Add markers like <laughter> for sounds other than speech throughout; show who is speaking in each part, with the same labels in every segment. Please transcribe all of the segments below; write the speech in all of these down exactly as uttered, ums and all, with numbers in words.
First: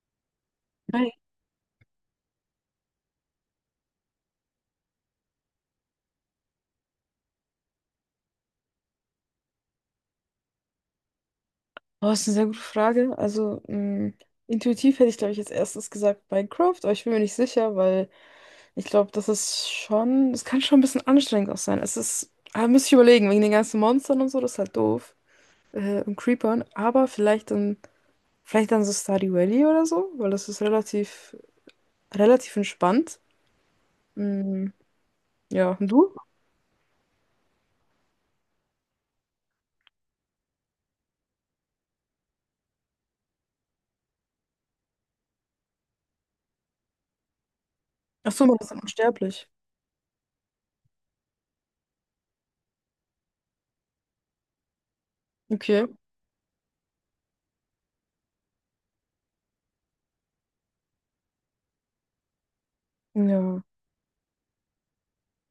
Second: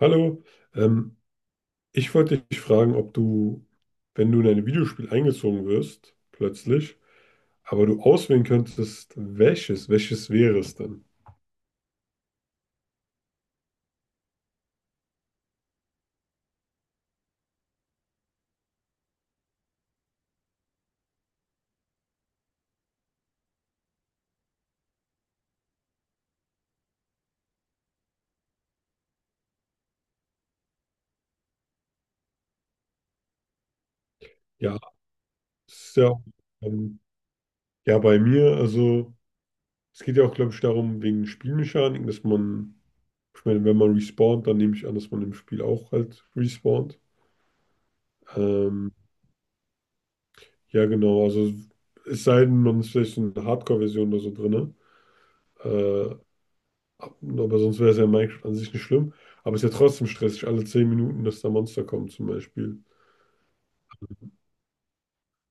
Speaker 1: Hallo,
Speaker 2: Hi.
Speaker 1: ähm, ich wollte dich fragen, ob du, wenn du in ein Videospiel eingezogen wirst, plötzlich, aber du auswählen könntest, welches, welches wäre es denn?
Speaker 2: Oh, das ist eine sehr gute Frage. Also, mh, intuitiv hätte ich, glaube ich, als erstes gesagt Minecraft, aber ich bin mir nicht sicher, weil ich glaube, das ist schon, es kann schon ein bisschen anstrengend auch sein. Es ist, ah, müsste ich überlegen, wegen den ganzen Monstern und so, das ist halt doof. Äh, und Creepern, aber vielleicht dann, vielleicht dann so Stardew Valley oder so, weil das ist relativ, relativ entspannt. Mm,
Speaker 1: Ja, das
Speaker 2: ja, und
Speaker 1: ist ja,
Speaker 2: du?
Speaker 1: ähm, ja bei mir, also. Es geht ja auch, glaube ich, darum, wegen Spielmechaniken, dass man, ich meine, wenn man respawnt, dann nehme ich an, dass man im Spiel auch halt respawnt.
Speaker 2: Ach so, man ist
Speaker 1: Ähm,
Speaker 2: unsterblich.
Speaker 1: ja, genau, also es sei denn, man ist vielleicht so eine Hardcore-Version oder so drin.
Speaker 2: Okay.
Speaker 1: Äh, ab- aber sonst wäre es ja in Minecraft an sich nicht schlimm. Aber es ist ja trotzdem stressig, alle zehn Minuten, dass da Monster kommen zum Beispiel.
Speaker 2: Ja,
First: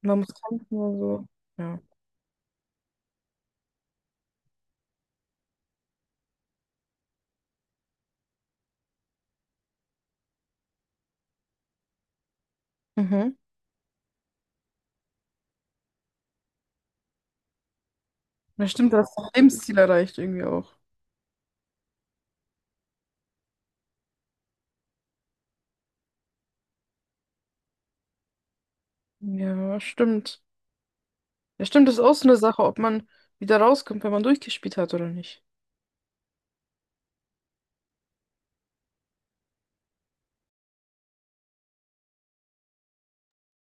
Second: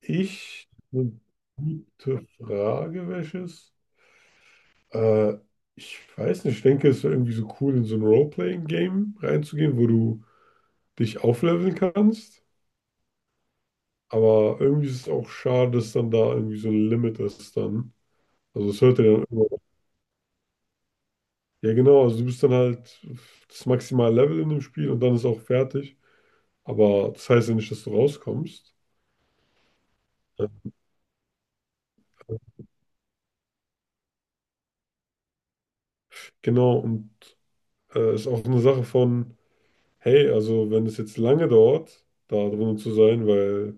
Speaker 2: man muss
Speaker 1: Ich,
Speaker 2: kämpfen und
Speaker 1: eine
Speaker 2: so. Ja.
Speaker 1: gute Frage, welches? Äh, Ich weiß nicht, ich denke, es wäre irgendwie so cool, in so ein Role-Playing-Game reinzugehen, wo du dich aufleveln kannst.
Speaker 2: Mhm.
Speaker 1: Aber irgendwie ist es auch schade, dass dann da irgendwie so ein Limit ist dann.
Speaker 2: Ja,
Speaker 1: Also es
Speaker 2: stimmt, du
Speaker 1: hört ja dann
Speaker 2: hast auch
Speaker 1: irgendwann. auf.
Speaker 2: Lebensziel erreicht irgendwie auch.
Speaker 1: Ja, genau, also du bist dann halt das maximale Level in dem Spiel und dann ist auch fertig. Aber das heißt ja nicht, dass du rauskommst.
Speaker 2: Ja, stimmt.
Speaker 1: Ja,
Speaker 2: Ja, stimmt, das ist auch so eine Sache, ob man wieder rauskommt, wenn man durchgespielt hat oder nicht.
Speaker 1: Genau, und äh, ist auch eine Sache von, hey, also wenn es jetzt lange dauert, da drinnen zu sein, weil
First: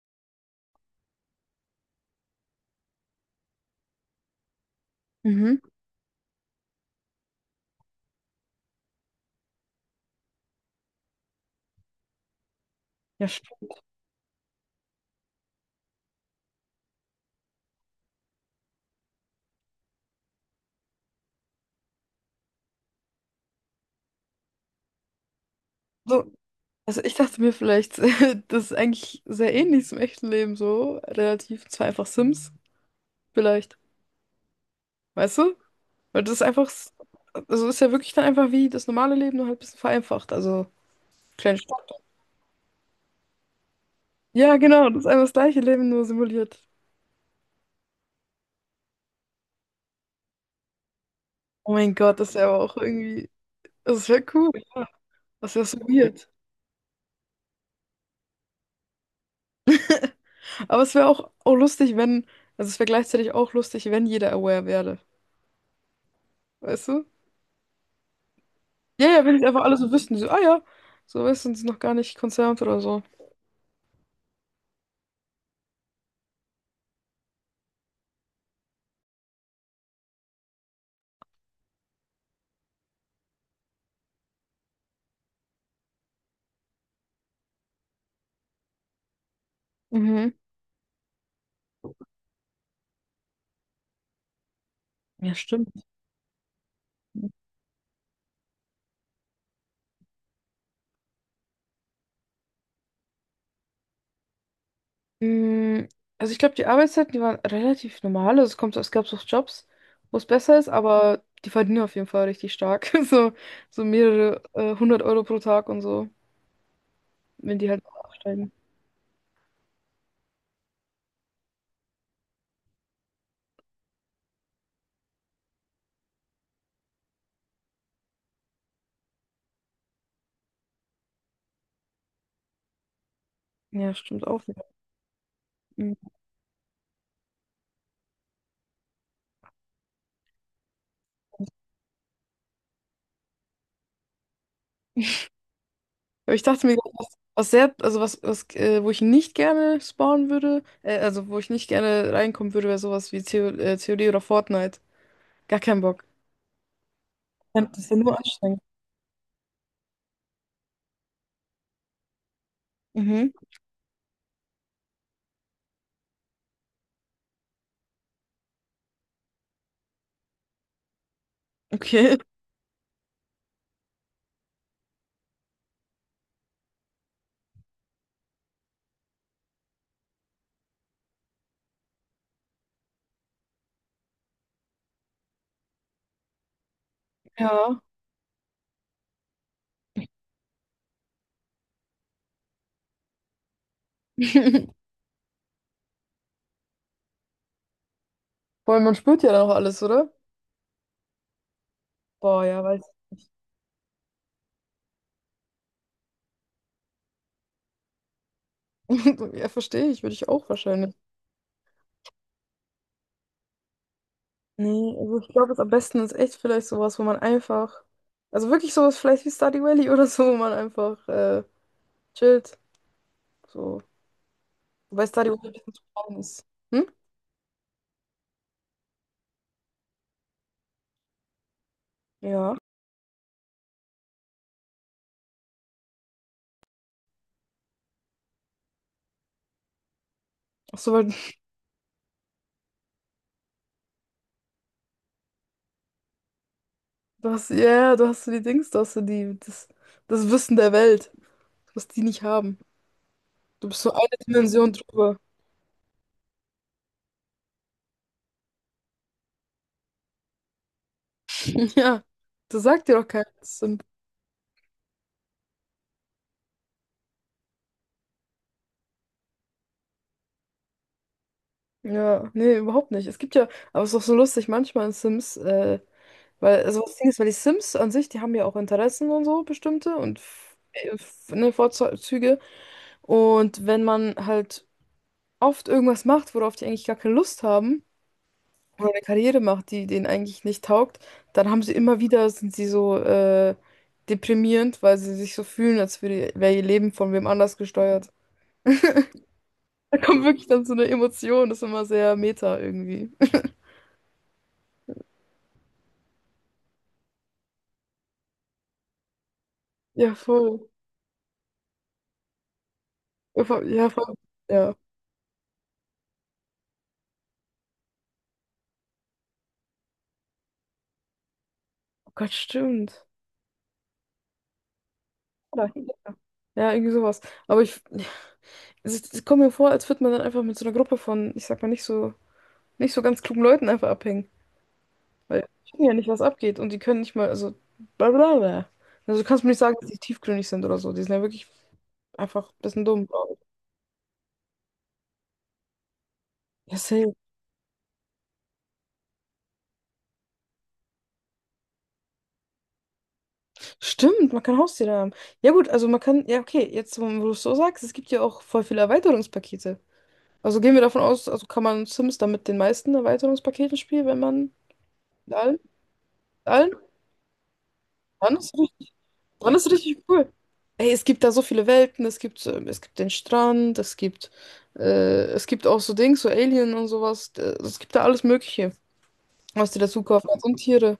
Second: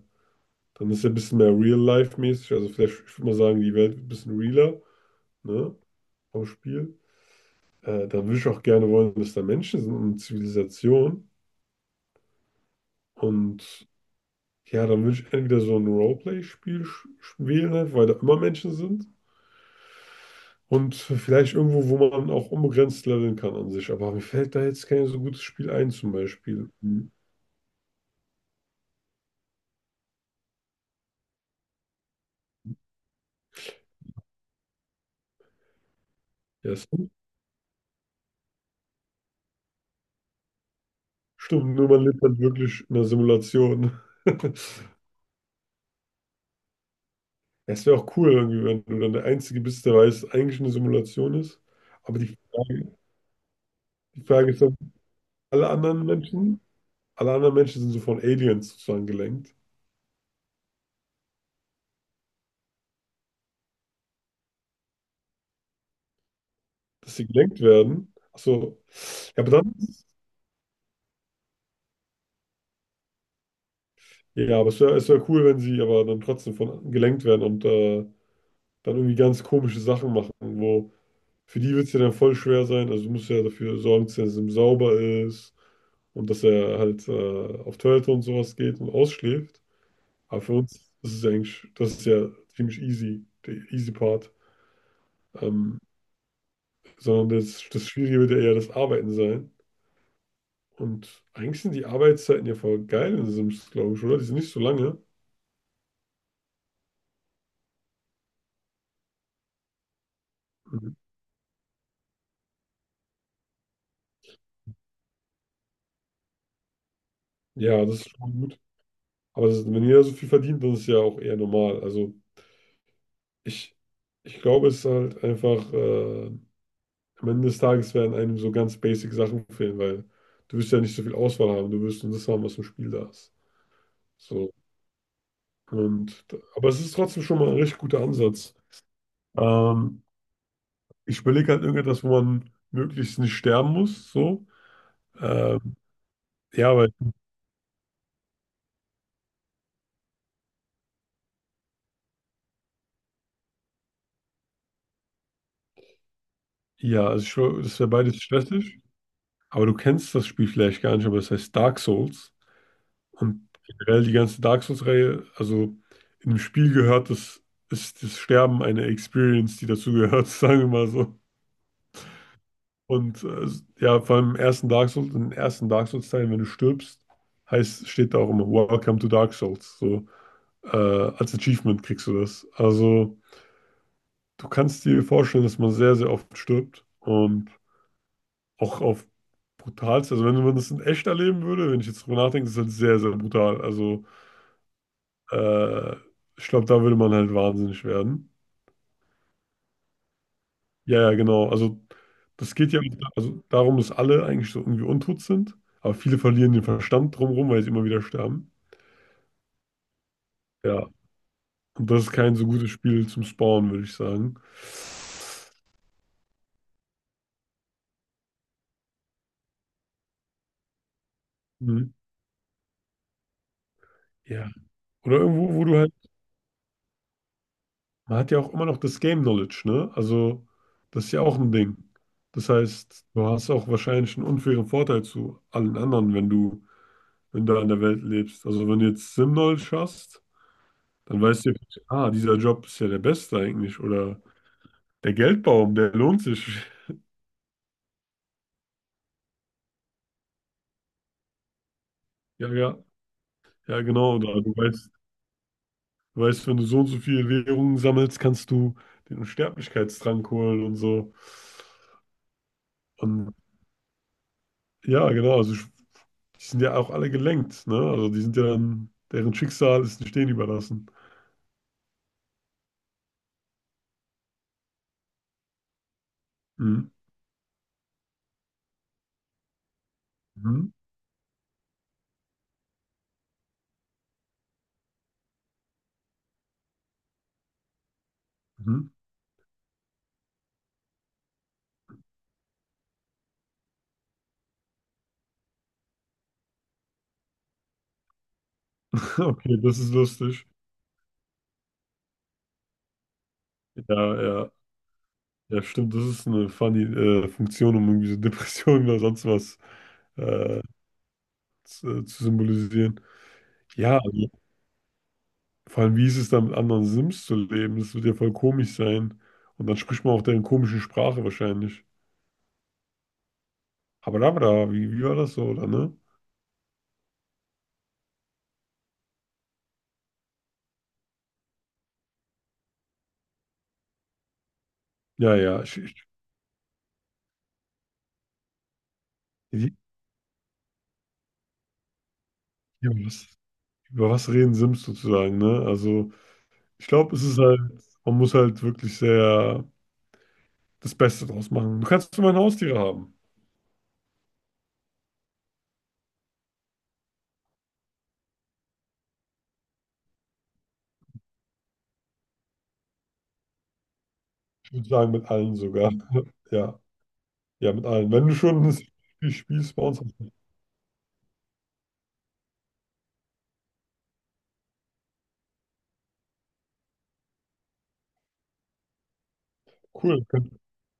Speaker 1: dann ist ja ein bisschen mehr Real-Life-mäßig. Also vielleicht, ich würde mal sagen, die Welt wird ein bisschen realer,
Speaker 2: Mhm.
Speaker 1: ne? Vom Spiel. Äh, da würde ich auch gerne wollen, dass da Menschen sind und Zivilisation.
Speaker 2: Ja, stimmt.
Speaker 1: Und ja, dann würde ich entweder so ein Roleplay-Spiel sch- wählen, weil da immer Menschen sind. Und vielleicht irgendwo, wo man auch unbegrenzt leveln kann an sich. Aber mir fällt da jetzt kein so gutes Spiel ein, zum
Speaker 2: So,
Speaker 1: Beispiel.
Speaker 2: also
Speaker 1: Mhm.
Speaker 2: ich dachte mir vielleicht, <laughs> das ist eigentlich sehr ähnlich zum echten Leben so, relativ, zwar einfach Sims, vielleicht. Weißt du? Weil das ist einfach,
Speaker 1: Ja, stimmt.
Speaker 2: also ist ja wirklich dann einfach wie das normale Leben, nur halt ein bisschen vereinfacht. Also, kleine
Speaker 1: Stimmt, nur
Speaker 2: Stadt.
Speaker 1: man lebt dann wirklich in einer Simulation.
Speaker 2: Ja,
Speaker 1: <laughs>
Speaker 2: genau, das ist einfach das gleiche Leben, nur simuliert.
Speaker 1: Es wäre auch cool, irgendwie, wenn du dann der Einzige bist, der weiß, dass eigentlich eine Simulation ist.
Speaker 2: Oh mein
Speaker 1: Aber
Speaker 2: Gott, das
Speaker 1: die
Speaker 2: wäre aber auch
Speaker 1: Frage,
Speaker 2: irgendwie, das
Speaker 1: die
Speaker 2: wäre cool.
Speaker 1: Frage ist, dann
Speaker 2: Ja. Das wäre
Speaker 1: alle
Speaker 2: so
Speaker 1: anderen
Speaker 2: weird.
Speaker 1: Menschen alle anderen Menschen sind so von Aliens sozusagen gelenkt,
Speaker 2: Aber es wäre auch, auch lustig, wenn, also es wäre gleichzeitig auch lustig, wenn jeder aware werde. Weißt du?
Speaker 1: dass sie gelenkt werden. Ach so.
Speaker 2: Ja, ja, wenn es
Speaker 1: Ja, aber
Speaker 2: einfach
Speaker 1: dann,
Speaker 2: alle so wüssten, so, ah ja, so weißt du, sind sie noch gar nicht concerned oder so.
Speaker 1: ja, aber es wäre es wär cool, wenn sie aber dann trotzdem von gelenkt werden und äh, dann irgendwie ganz komische Sachen machen, wo für die wird es ja dann voll schwer sein. Also du musst ja dafür sorgen, dass er sauber ist und dass er halt äh, auf Toilette und sowas geht und ausschläft.
Speaker 2: Mhm.
Speaker 1: Aber für uns ist es ja eigentlich, das ist ja ziemlich easy, der easy Part.
Speaker 2: Ja,
Speaker 1: Ähm,
Speaker 2: stimmt.
Speaker 1: Sondern das, das, Schwierige wird ja eher das Arbeiten sein. Und eigentlich sind die Arbeitszeiten ja voll geil in Sims, glaube ich, oder? Die sind nicht so lange.
Speaker 2: Mm, also ich glaube, die Arbeitszeiten, die waren relativ normal. Also es kommt, so, es gab so Jobs, wo es besser ist,
Speaker 1: Mhm.
Speaker 2: aber die verdienen auf jeden Fall richtig stark. <laughs> So, so mehrere äh, hundert Euro pro Tag und so, wenn die halt
Speaker 1: Ja, das ist schon
Speaker 2: aufsteigen.
Speaker 1: gut. Aber das, wenn jeder so viel verdient, dann ist es ja auch eher normal. Also ich, ich glaube, es ist halt einfach, äh, am Ende des Tages werden einem so ganz basic Sachen fehlen, weil du wirst ja nicht so viel Auswahl haben, du wirst nur das haben, was im Spiel da ist.
Speaker 2: Ja, stimmt auch
Speaker 1: So.
Speaker 2: wieder.
Speaker 1: Und, aber es ist trotzdem schon mal ein richtig guter Ansatz. Ähm, Ich überlege halt irgendetwas, wo man möglichst nicht sterben muss. So. Ähm,
Speaker 2: Aber ich dachte
Speaker 1: ja,
Speaker 2: mir,
Speaker 1: weil
Speaker 2: was, was sehr, also was, was äh, wo ich nicht gerne spawnen würde, äh, also wo ich nicht gerne reinkommen würde, wäre sowas wie Theo, äh, C O D oder Fortnite. Gar keinen Bock.
Speaker 1: Ja, also schon,
Speaker 2: Ja,
Speaker 1: das
Speaker 2: das
Speaker 1: ist ja
Speaker 2: ist ja nur
Speaker 1: beides
Speaker 2: anstrengend.
Speaker 1: stressig, aber du kennst das Spiel vielleicht gar nicht, aber es heißt Dark Souls.
Speaker 2: Mhm,
Speaker 1: Und generell die ganze Dark Souls-Reihe, also in dem Spiel gehört das, ist das Sterben eine Experience, die dazu gehört, <laughs> sagen wir mal so.
Speaker 2: okay.
Speaker 1: Und äh, ja, vor allem im ersten Dark Souls, im ersten Dark Souls-Teil, wenn du stirbst, heißt, steht da auch immer Welcome to Dark Souls. So, äh, als Achievement kriegst du das. Also, du kannst dir vorstellen, dass man sehr, sehr oft stirbt. Und
Speaker 2: Ja.
Speaker 1: auch auf brutalste, also wenn man das in echt erleben würde, wenn ich jetzt drüber nachdenke, ist das halt sehr, sehr brutal. Also
Speaker 2: <laughs>
Speaker 1: äh, ich glaube, da würde man halt wahnsinnig werden.
Speaker 2: Vor allem, man spürt ja dann auch alles, oder?
Speaker 1: Ja, ja, genau. Also
Speaker 2: Boah,
Speaker 1: das
Speaker 2: ja,
Speaker 1: geht ja auch
Speaker 2: weiß.
Speaker 1: also darum, dass alle eigentlich so irgendwie untot sind, aber viele verlieren den Verstand drumherum, weil sie immer wieder sterben.
Speaker 2: <laughs> Ja, verstehe ich, würde ich auch
Speaker 1: Ja,
Speaker 2: wahrscheinlich.
Speaker 1: und das ist kein so gutes Spiel zum Spawnen, würde ich sagen.
Speaker 2: Nee, also ich glaube, am besten ist echt vielleicht sowas, wo man einfach, also wirklich sowas vielleicht wie Stardew Valley <laughs> oder so, wo man einfach äh,
Speaker 1: Mhm.
Speaker 2: chillt. So.
Speaker 1: Ja.
Speaker 2: Wobei
Speaker 1: Oder
Speaker 2: Stardew Valley ein
Speaker 1: irgendwo, wo
Speaker 2: bisschen
Speaker 1: du
Speaker 2: zu
Speaker 1: halt
Speaker 2: klein ist. Hm?
Speaker 1: Man hat ja auch immer noch das Game Knowledge, ne? Also, das ist ja auch ein Ding. Das
Speaker 2: Ja.
Speaker 1: heißt, du hast auch wahrscheinlich einen unfairen Vorteil zu allen anderen, wenn du, wenn du, an der Welt lebst. Also, wenn du jetzt Sim-Knowledge hast,
Speaker 2: Ach so, weil
Speaker 1: dann weißt du, ah, dieser Job ist ja der beste eigentlich. Oder der Geldbaum, der lohnt sich. <laughs>
Speaker 2: du hast, ja, ja, du hast so die Dings, du hast so die, das, das Wissen der Welt, was die nicht
Speaker 1: Ja,
Speaker 2: haben.
Speaker 1: ja,
Speaker 2: Du
Speaker 1: ja,
Speaker 2: bist so eine
Speaker 1: genau. Oder du
Speaker 2: Dimension
Speaker 1: weißt,
Speaker 2: drüber. <laughs>
Speaker 1: du weißt, wenn du so und so viele Währungen sammelst, kannst du den Unsterblichkeitstrank holen und so.
Speaker 2: Ja, das sagt dir doch keiner.
Speaker 1: Und
Speaker 2: Das sind-
Speaker 1: ja, genau. Also, ich, die sind ja auch alle gelenkt, ne? Also die sind ja dann, deren Schicksal ist den Stehen überlassen.
Speaker 2: Ja, nee, überhaupt nicht. Es gibt ja, aber es ist doch so lustig manchmal in Sims, äh, weil, also
Speaker 1: Mhm.
Speaker 2: das Ding ist, weil die Sims an sich, die haben ja auch Interessen und so, bestimmte und f-
Speaker 1: Mhm.
Speaker 2: äh, f- ne, Vorzüge. Und wenn man halt oft irgendwas macht, worauf die eigentlich gar keine Lust haben, oder
Speaker 1: Mhm.
Speaker 2: eine Karriere macht, die denen eigentlich nicht taugt, dann haben sie immer wieder, sind sie so äh, deprimierend, weil sie sich so fühlen, als würde, wäre ihr Leben von wem anders gesteuert. <laughs>
Speaker 1: <laughs> Okay, das ist
Speaker 2: Da kommt wirklich
Speaker 1: lustig.
Speaker 2: dann so eine Emotion, das ist immer sehr meta irgendwie. <laughs>
Speaker 1: Ja, ja, ja, stimmt, das ist eine funny äh, Funktion, um irgendwie so <laughs> Depressionen oder sonst was
Speaker 2: Ja,
Speaker 1: äh,
Speaker 2: voll.
Speaker 1: zu, äh, zu symbolisieren.
Speaker 2: Ja, voll. Ja,
Speaker 1: Ja,
Speaker 2: voll.
Speaker 1: also,
Speaker 2: Ja.
Speaker 1: vor allem, wie ist es dann mit anderen Sims zu leben? Das wird ja voll komisch sein. Und dann spricht man auch deren komischen Sprache wahrscheinlich.
Speaker 2: Oh Gott, stimmt.
Speaker 1: Habadabada, wie, wie war das so, oder,
Speaker 2: Ja,
Speaker 1: ne?
Speaker 2: ja, irgendwie sowas. Aber ich, es, es kommt mir vor, als würde man dann einfach mit so einer Gruppe von, ich sag mal, nicht so, nicht so ganz klugen Leuten einfach abhängen.
Speaker 1: Ja,
Speaker 2: Weil
Speaker 1: ja,
Speaker 2: die
Speaker 1: ich,
Speaker 2: wissen ja
Speaker 1: ich,
Speaker 2: nicht, was abgeht und die können nicht mal, also blablabla. Also du kannst mir nicht sagen,
Speaker 1: die-
Speaker 2: dass die tiefgründig sind oder so. Die sind ja wirklich einfach ein bisschen
Speaker 1: ja,
Speaker 2: dumm,
Speaker 1: was,
Speaker 2: glaube ich.
Speaker 1: über was reden Sims sozusagen, ne? Also,
Speaker 2: Ja,
Speaker 1: ich
Speaker 2: safe.
Speaker 1: glaube, es ist halt, man muss halt wirklich sehr das Beste draus machen. Du kannst immer Haustiere haben.
Speaker 2: Stimmt, man kann Haustiere haben. Ja gut, also man kann, ja okay, jetzt wo wo du es so sagst, es gibt ja auch voll viele Erweiterungspakete. Also gehen wir davon aus, also kann man Sims dann mit den meisten Erweiterungspaketen spielen, wenn man
Speaker 1: Ich würde sagen, mit
Speaker 2: mit allen,
Speaker 1: allen sogar.
Speaker 2: mit allen,
Speaker 1: Ja, ja, mit allen. Wenn du
Speaker 2: dann ist
Speaker 1: schon ein
Speaker 2: richtig.
Speaker 1: Spiel
Speaker 2: Dann ist
Speaker 1: spielst bei uns,
Speaker 2: richtig cool. Ey, es gibt da so viele Welten, es gibt, ähm, es gibt den Strand, es gibt, äh, es gibt auch so Dings, so Alien und sowas. Äh, Es gibt da alles Mögliche, was die dazu
Speaker 1: cool.
Speaker 2: kaufen. Und Tiere.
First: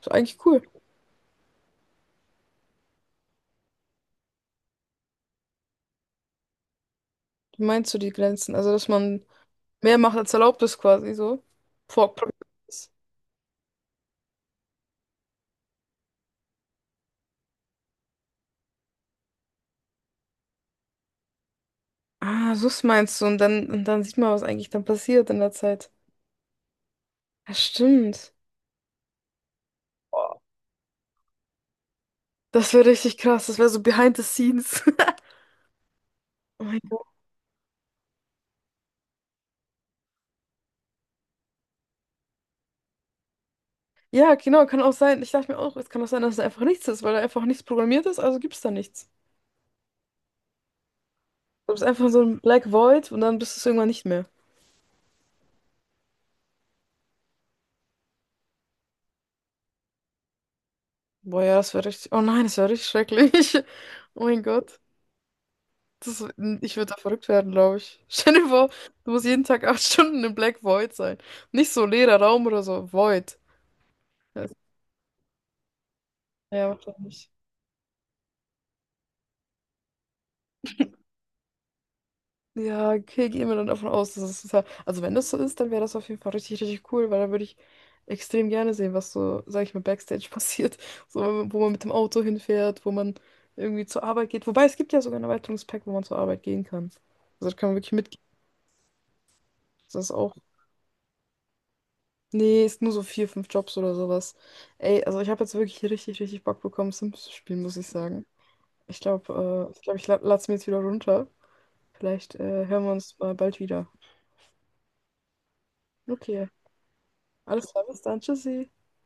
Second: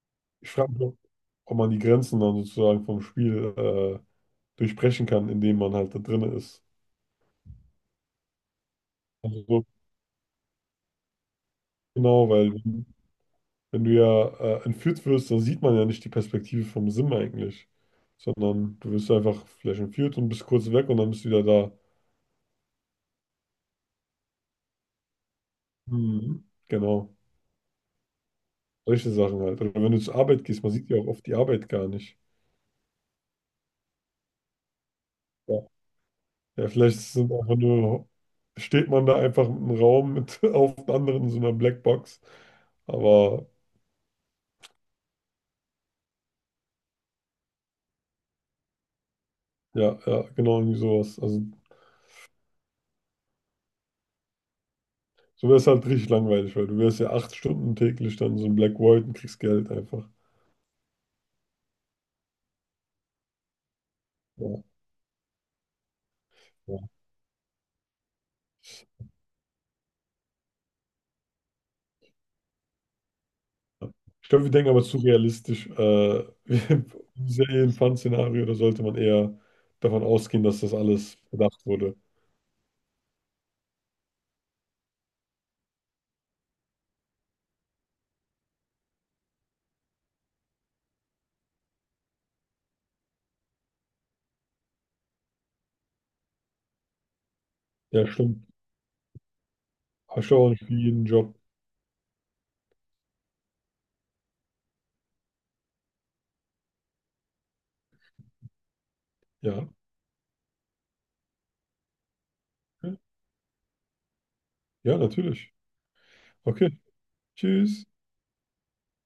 Speaker 2: Ist eigentlich
Speaker 1: Ich
Speaker 2: cool.
Speaker 1: frage mich, ob man die Grenzen dann sozusagen vom Spiel äh, durchbrechen kann, indem man halt da drin ist.
Speaker 2: Wie meinst du die Grenzen? Also, dass man
Speaker 1: Also, so,
Speaker 2: mehr macht, als erlaubt ist quasi so. Vor
Speaker 1: genau, weil wenn, wenn du ja äh, entführt wirst, dann sieht man ja nicht die Perspektive vom Sim eigentlich, sondern du wirst einfach vielleicht entführt und bist kurz weg und dann bist du wieder da.
Speaker 2: ah, so meinst du. Und dann, und dann sieht man, was eigentlich dann passiert in der Zeit.
Speaker 1: Mhm, genau.
Speaker 2: Ja, stimmt.
Speaker 1: Solche Sachen halt. Oder wenn du zur Arbeit gehst, man sieht ja auch oft die Arbeit gar nicht.
Speaker 2: Das wäre richtig krass. Das wäre so behind the scenes. <laughs>
Speaker 1: Ja,
Speaker 2: Oh
Speaker 1: ja
Speaker 2: mein
Speaker 1: vielleicht
Speaker 2: Gott.
Speaker 1: sind einfach nur, steht man da einfach im Raum mit <laughs> auf den anderen in so einer Blackbox. Aber
Speaker 2: Ja, genau, kann auch sein. Ich dachte mir auch, es kann auch sein, dass es einfach nichts ist, weil da einfach nichts programmiert ist, also gibt es da nichts.
Speaker 1: ja, ja, genau irgendwie sowas. Also
Speaker 2: Du bist einfach so ein Black Void und dann bist du es irgendwann nicht mehr.
Speaker 1: so wäre es halt richtig langweilig, weil du wärst ja acht Stunden täglich dann so ein Black Void und kriegst Geld einfach.
Speaker 2: Boah, ja, das wäre richtig. Oh nein, das wäre richtig schrecklich. <laughs> Oh mein
Speaker 1: Ja,
Speaker 2: Gott. Das, ich
Speaker 1: ja.
Speaker 2: würde da verrückt werden, glaube ich. <laughs> Stell dir vor, du musst jeden Tag acht Stunden im Black Void sein. Nicht so leerer Raum oder so. Void.
Speaker 1: Ich glaube,
Speaker 2: Ja,
Speaker 1: wir denken aber zu realistisch. Äh,
Speaker 2: ja,
Speaker 1: <laughs>
Speaker 2: wahrscheinlich.
Speaker 1: ist ja eh ein Fun-Szenario, da sollte man eher davon ausgehen, dass das alles bedacht wurde.
Speaker 2: Ja, okay, gehen wir dann davon aus, dass es total. Also, wenn das so ist, dann wäre das auf jeden Fall richtig, richtig cool, weil dann würde ich extrem gerne sehen, was so, sag ich mal, Backstage <laughs> passiert. So, wo man mit dem Auto hinfährt, wo man irgendwie zur Arbeit geht. Wobei es gibt ja sogar ein Erweiterungspack, wo man zur Arbeit gehen kann. Also, da kann man wirklich
Speaker 1: Ja,
Speaker 2: mitgehen.
Speaker 1: stimmt.
Speaker 2: Das ist
Speaker 1: Hast
Speaker 2: auch.
Speaker 1: du auch nicht jeden Job.
Speaker 2: Nee, ist nur so vier, fünf Jobs oder sowas. Ey, also, ich habe jetzt wirklich richtig, richtig Bock bekommen, Sims zu spielen, muss ich sagen. Ich
Speaker 1: Ja,
Speaker 2: glaube, äh, ich glaube, ich la lade es mir jetzt wieder runter. Vielleicht äh, hören wir
Speaker 1: okay.
Speaker 2: uns mal bald wieder.
Speaker 1: Ja, natürlich.
Speaker 2: Okay,
Speaker 1: Okay,
Speaker 2: alles klar,
Speaker 1: tschüss.
Speaker 2: bis dann. Tschüssi.